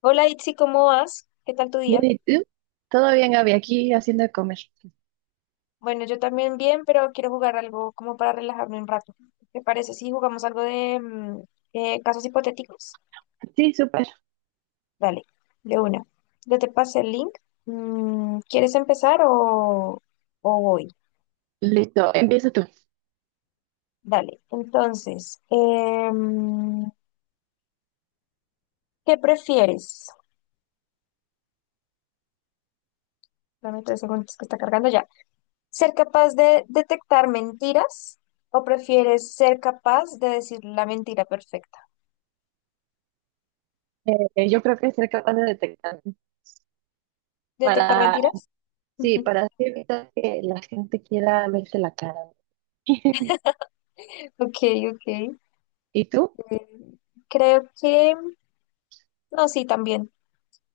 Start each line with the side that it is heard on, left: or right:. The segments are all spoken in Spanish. left: Hola Itzi, ¿cómo vas? ¿Qué tal tu
right: Bien,
left: día?
right: ¿y tú? Todo bien, Gaby, aquí haciendo de comer.
left: Bueno, yo también bien, pero quiero jugar algo como para relajarme un rato. ¿Te parece si jugamos algo de casos hipotéticos?
right: Sí, súper.
left: Dale, de una. Yo te pasé el link. ¿Quieres empezar o voy?
right: Listo, empieza tú.
left: Dale. Entonces, ¿qué prefieres? Dame 3 segundos que está cargando ya. ¿Ser capaz de detectar mentiras o prefieres ser capaz de decir la mentira perfecta?
right: Yo creo que ser capaz de detectar
left: ¿Detectar
right: para,
left: mentiras?
right: sí, para así evitar que la gente quiera verte la cara.
left: Ok, ok.
right: ¿Y tú?
left: Eh, creo que, no, sí, también.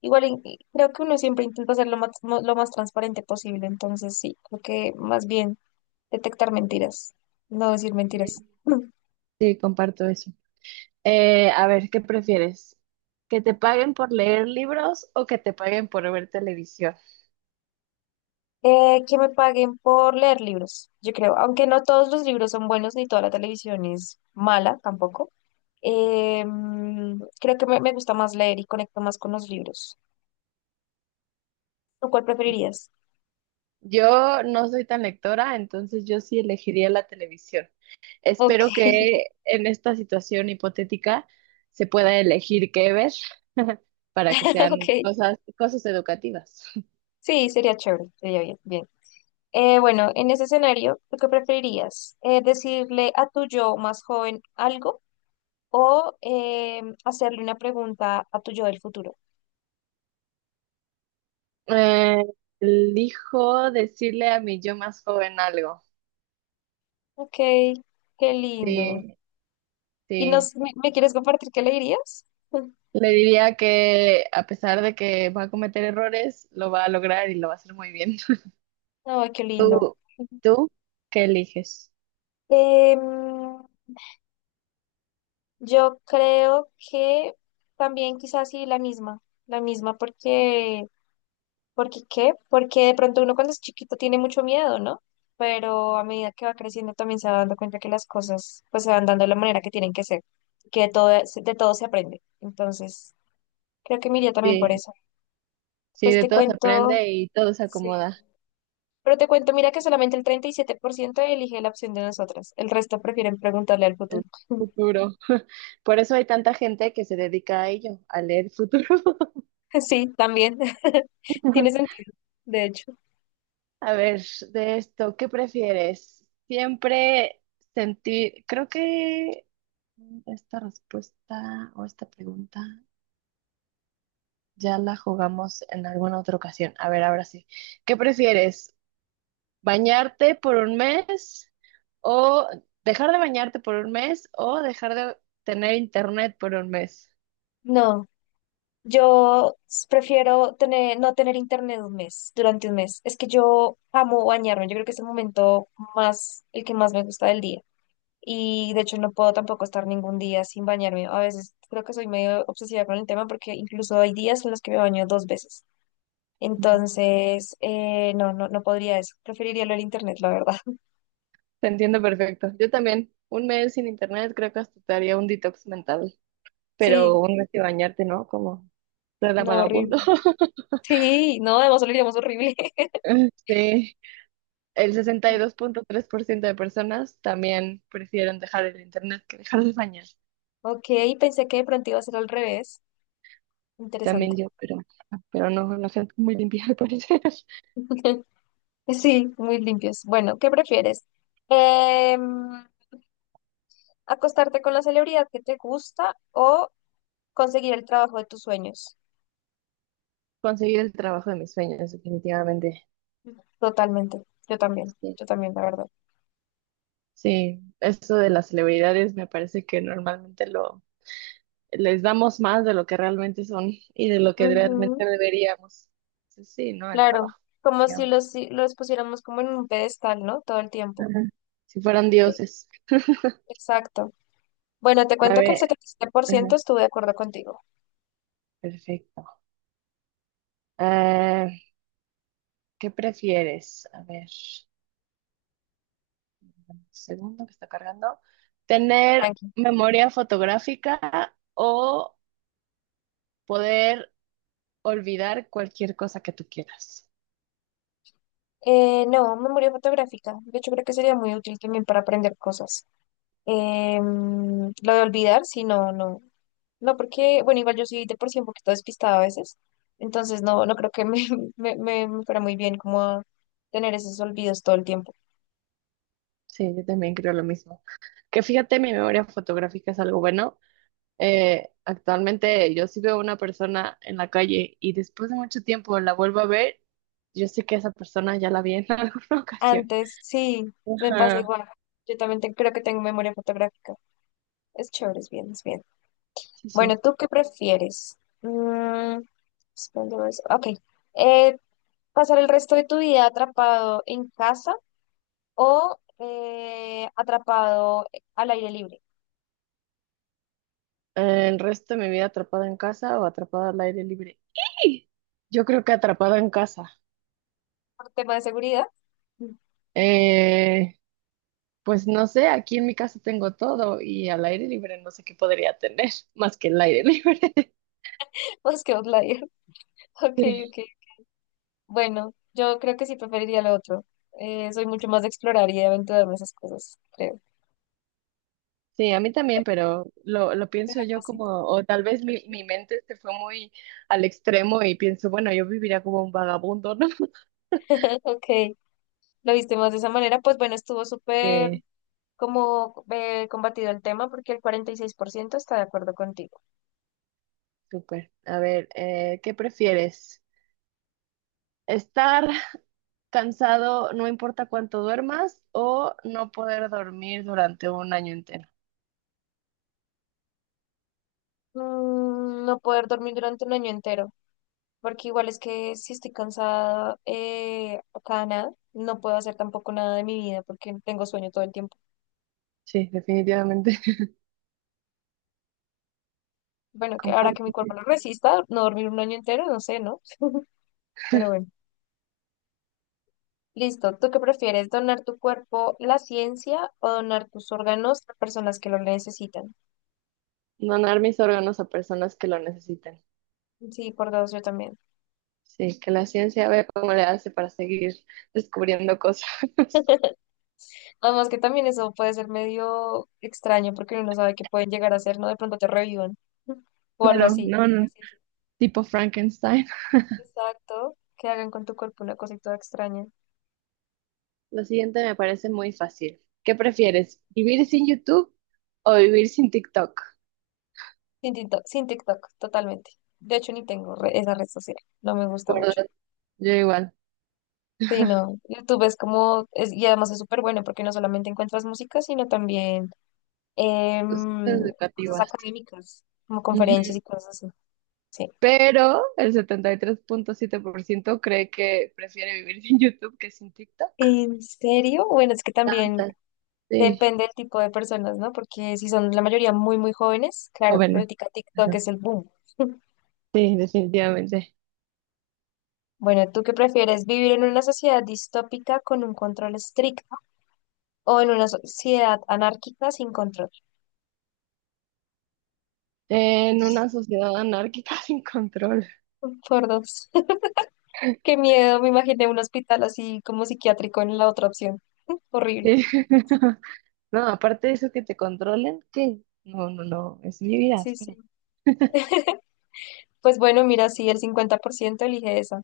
left: Igual, y creo que uno siempre intenta ser lo más, lo más transparente posible, entonces sí, creo que más bien detectar mentiras, no decir mentiras.
right: Sí, Sí, comparto eso. A ver, ¿qué prefieres? ¿Que te paguen por leer libros o que te paguen por ver televisión?
left: Que me paguen por leer libros, yo creo, aunque no todos los libros son buenos ni toda la televisión es mala tampoco. Creo que me gusta más leer y conecto más con los libros. ¿Tú cuál preferirías?
right: Yo no soy tan lectora, entonces yo sí elegiría la televisión.
left: Ok,
right: Espero que en esta situación hipotética se pueda elegir qué ver para que sean
left: ok.
right: cosas, cosas educativas.
left: Sí, sería chévere, sería bien, bien. Bueno, en ese escenario, ¿tú qué preferirías? ¿Decirle a tu yo más joven algo o hacerle una pregunta a tu yo del futuro?
right: Eh, Elijo decirle a mi yo más joven algo.
left: Ok, qué lindo.
right: Sí,
left: ¿Y
right: sí.
left: me quieres compartir qué le dirías?
right: Le diría que a pesar de que va a cometer errores, lo va a lograr y lo va a hacer muy bien.
left: Ay, qué lindo.
right: ¿Tú, tú qué eliges?
left: Em, yo creo que también quizás sí la misma porque... ¿Porque qué? Porque de pronto uno cuando es chiquito tiene mucho miedo, ¿no? Pero a medida que va creciendo también se va dando cuenta que las cosas pues se van dando de la manera que tienen que ser, que de todo se aprende. Entonces, creo que me iría también por
right: Sí,
left: eso.
right: sí,
left: Pues
right: de
left: te
right: todo se
left: cuento,
right: aprende y todo se
left: sí.
right: acomoda.
left: Pero te cuento, mira que solamente el 37% elige la opción de nosotras. El resto prefieren preguntarle al futuro.
right: El futuro. Por eso hay tanta gente que se dedica a ello, a leer futuro.
left: Sí, también. Tiene sentido, de hecho.
right: A ver, de esto, ¿qué prefieres? Siempre sentir, creo que esta respuesta o esta pregunta ya la jugamos en alguna otra ocasión. A ver, ahora sí. ¿Qué prefieres? ¿Bañarte por un mes o dejar de bañarte por un mes o dejar de tener internet por un mes?
left: No. Yo prefiero tener, no tener internet un mes, durante un mes. Es que yo amo bañarme. Yo creo que es el momento más, el que más me gusta del día. Y de hecho no puedo tampoco estar ningún día sin bañarme. A veces creo que soy medio obsesiva con el tema porque incluso hay días en los que me baño 2 veces. Entonces, no, no, no podría eso. Preferiría lo del internet, la verdad.
right: Te entiendo perfecto. Yo también, un mes sin internet creo que hasta te haría un detox mental, pero
left: Sí,
right: un mes sin bañarte, ¿no? Como la
left: no,
right: vagabundo.
left: horrible. Sí, no, además lo diríamos horrible.
right: Sí, el 62.3% de personas también prefieren dejar el internet que dejar de bañar.
left: Ok, pensé que de pronto iba a ser al revés.
right: También
left: Interesante.
right: yo, pero no, la gente muy limpia al parecer.
left: Sí, muy limpios. Bueno, ¿qué prefieres? Em, ¿Acostarte con la celebridad que te gusta o conseguir el trabajo de tus sueños?
right: Conseguir el trabajo de mis sueños, definitivamente.
left: Totalmente. Yo también.
right: Sí,
left: Yo también, la verdad.
right: sí, eso de las celebridades me parece que normalmente lo les damos más de lo que realmente son y de lo que
left: Ujú,
right: realmente deberíamos. Entonces, sí, ¿no? El
left: claro.
right: trabajo,
left: Como si
right: digamos.
left: los, si los pusiéramos como en un pedestal, ¿no? Todo el tiempo.
right: Ajá. Si fueran
left: Sí,
right: dioses.
left: exacto. Bueno, te
right: A
left: cuento que el
right: ver,
left: setenta y siete por
right: ajá,
left: ciento estuve de acuerdo contigo.
right: perfecto. Ah, ¿qué prefieres? A ver, un segundo que está cargando. ¿Tener
left: Tranqui.
right: memoria fotográfica o poder olvidar cualquier cosa que tú quieras?
left: No, memoria fotográfica. De hecho, creo que sería muy útil también para aprender cosas. Lo de olvidar, si no, no. No, porque, bueno, igual yo soy de por sí un poquito despistada a veces, entonces no, no creo que me fuera muy bien como tener esos olvidos todo el tiempo.
right: Sí, yo también creo lo mismo. Que fíjate, mi memoria fotográfica es algo bueno. Actualmente, yo si veo a una persona en la calle y después de mucho tiempo la vuelvo a ver, yo sé que esa persona ya la vi en alguna ocasión.
left: Antes, sí, me pasa
right: Ajá,
left: igual. Yo también creo que tengo memoria fotográfica. Es chévere, es bien, es bien.
right: sí, sí.
left: Bueno, ¿tú qué prefieres? Suspender eso. Ok. Eh, ¿Pasar el resto de tu vida atrapado en casa o atrapado al aire libre?
right: El resto de mi vida atrapada en casa o atrapada al aire libre. ¡Ih! Yo creo que atrapada en casa.
left: Por tema de seguridad,
right: Eh, pues no sé, aquí en mi casa tengo todo y al aire libre no sé qué podría tener más que el aire libre.
left: pues que outlier. Ok, ok. Bueno, yo creo que sí preferiría lo otro. Soy mucho más de explorar y de aventurarme en esas cosas, creo.
right: Sí, a mí también, pero lo
left: Te
right: pienso
left: da
right: yo como,
left: cosita.
right: o tal vez mi, mi mente se fue muy al extremo y pienso, bueno, yo viviría como un vagabundo, ¿no?
left: Ok, lo viste más de esa manera. Pues bueno, estuvo súper
right: Sí,
left: como combatido el tema porque el 46% está de acuerdo contigo.
right: súper. A ver, ¿qué prefieres? ¿Estar cansado no importa cuánto duermas o no poder dormir durante un año entero?
left: No poder dormir durante un año entero, porque igual es que si estoy cansada o cada nada, no puedo hacer tampoco nada de mi vida porque tengo sueño todo el tiempo.
right: Sí, definitivamente.
left: Bueno, que ahora que mi
right: Comparto.
left: cuerpo
right: Sí.
left: lo resista, no dormir un año entero, no sé, ¿no? Pero bueno. Listo. ¿Tú qué prefieres? ¿Donar tu cuerpo a la ciencia o donar tus órganos a personas que lo necesitan?
right: Donar mis órganos a personas que lo necesiten.
left: Sí, por dos, yo también.
right: Sí, que la ciencia vea cómo le hace para seguir descubriendo cosas.
left: Además que también eso puede ser medio extraño porque uno no sabe qué pueden llegar a hacer, ¿no? De pronto te revivan o algo
right: Claro,
left: así.
right: no,
left: Porque la
right: no.
left: ciencia...
right: Tipo Frankenstein.
left: Exacto. Que hagan con tu cuerpo una cosita toda extraña.
right: Lo siguiente me parece muy fácil. ¿Qué prefieres? ¿Vivir sin YouTube o vivir sin TikTok?
left: Sin TikTok, sin TikTok, totalmente. De hecho, ni tengo esa red social. No me gusta
right: Por
left: mucho.
right: dos, yo igual,
left: Sí, no. YouTube es como, y además es súper bueno porque no solamente encuentras música, sino también
right: cosas
left: cosas
right: educativas.
left: académicas, como conferencias
right: Ujú.
left: y cosas así. Sí.
right: Pero el 73.7% cree que prefiere vivir sin YouTube que sin TikTok.
left: ¿En serio? Bueno, es que también
right: Tantas, sí,
left: depende del tipo de personas, ¿no? Porque si son la mayoría muy, muy jóvenes, claro,
right: jóvenes.
left: ahorita TikTok
right: Ujú.
left: es el boom.
right: Sí, definitivamente.
left: Bueno, ¿tú qué prefieres? ¿Vivir en una sociedad distópica con un control estricto o en una sociedad anárquica sin control?
right: En una sociedad anárquica sin control.
left: Por dos. Qué miedo, me imaginé un hospital así como psiquiátrico en la otra opción. Horrible.
right: Sí. No, aparte de eso que te controlen, ¿qué? No, no, no, es mi vida,
left: Sí, sí.
right: espera.
left: Pues bueno, mira, sí, el 50% elige esa.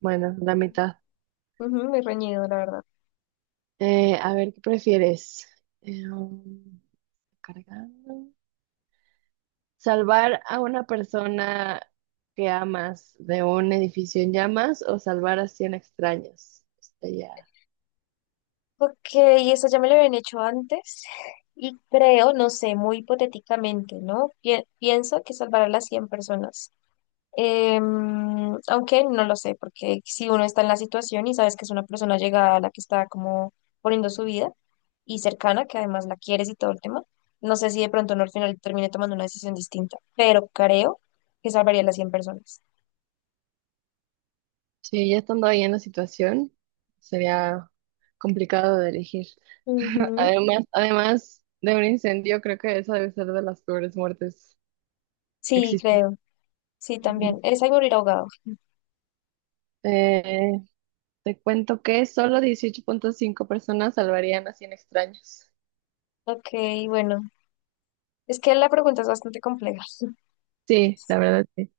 right: Bueno, la mitad.
left: Ujú, muy reñido, la verdad.
right: A ver, ¿qué prefieres? Eh, um, Cargando. ¿Salvar a una persona que amas de un edificio en llamas o salvar a 100 extraños? Está ya.
left: Ok, eso ya me lo habían hecho antes y creo, no sé, muy hipotéticamente, ¿no? Pienso que salvar a las 100 personas. Aunque no lo sé, porque si uno está en la situación y sabes que es una persona llegada a la que está como poniendo su vida y cercana, que además la quieres y todo el tema, no sé si de pronto no al final termine tomando una decisión distinta, pero creo que salvaría a las 100 personas.
right: Sí, ya estando ahí en la situación, sería complicado de elegir.
left: Ujú.
right: Además, además de un incendio, creo que esa debe ser de las peores muertes que
left: Sí,
right: existen.
left: creo. Sí,
right: Ujú.
left: también. Esa y morir ahogado.
right: Eh, Te cuento que solo 18.5 personas salvarían a 100 extraños.
left: Ok, bueno, es que la pregunta es bastante compleja.
right: Sí, la verdad, sí.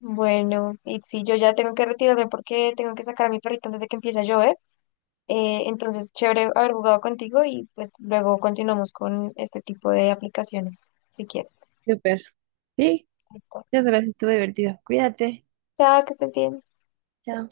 left: Bueno, y sí, yo ya tengo que retirarme porque tengo que sacar a mi perrito antes de que empiece a llover. Entonces, chévere haber jugado contigo y pues luego continuamos con este tipo de aplicaciones, si quieres.
right: Súper. Sí,
left: Listo.
right: ya sabes, estuvo divertido. Cuídate.
left: Chao, que estés bien.
right: Chao.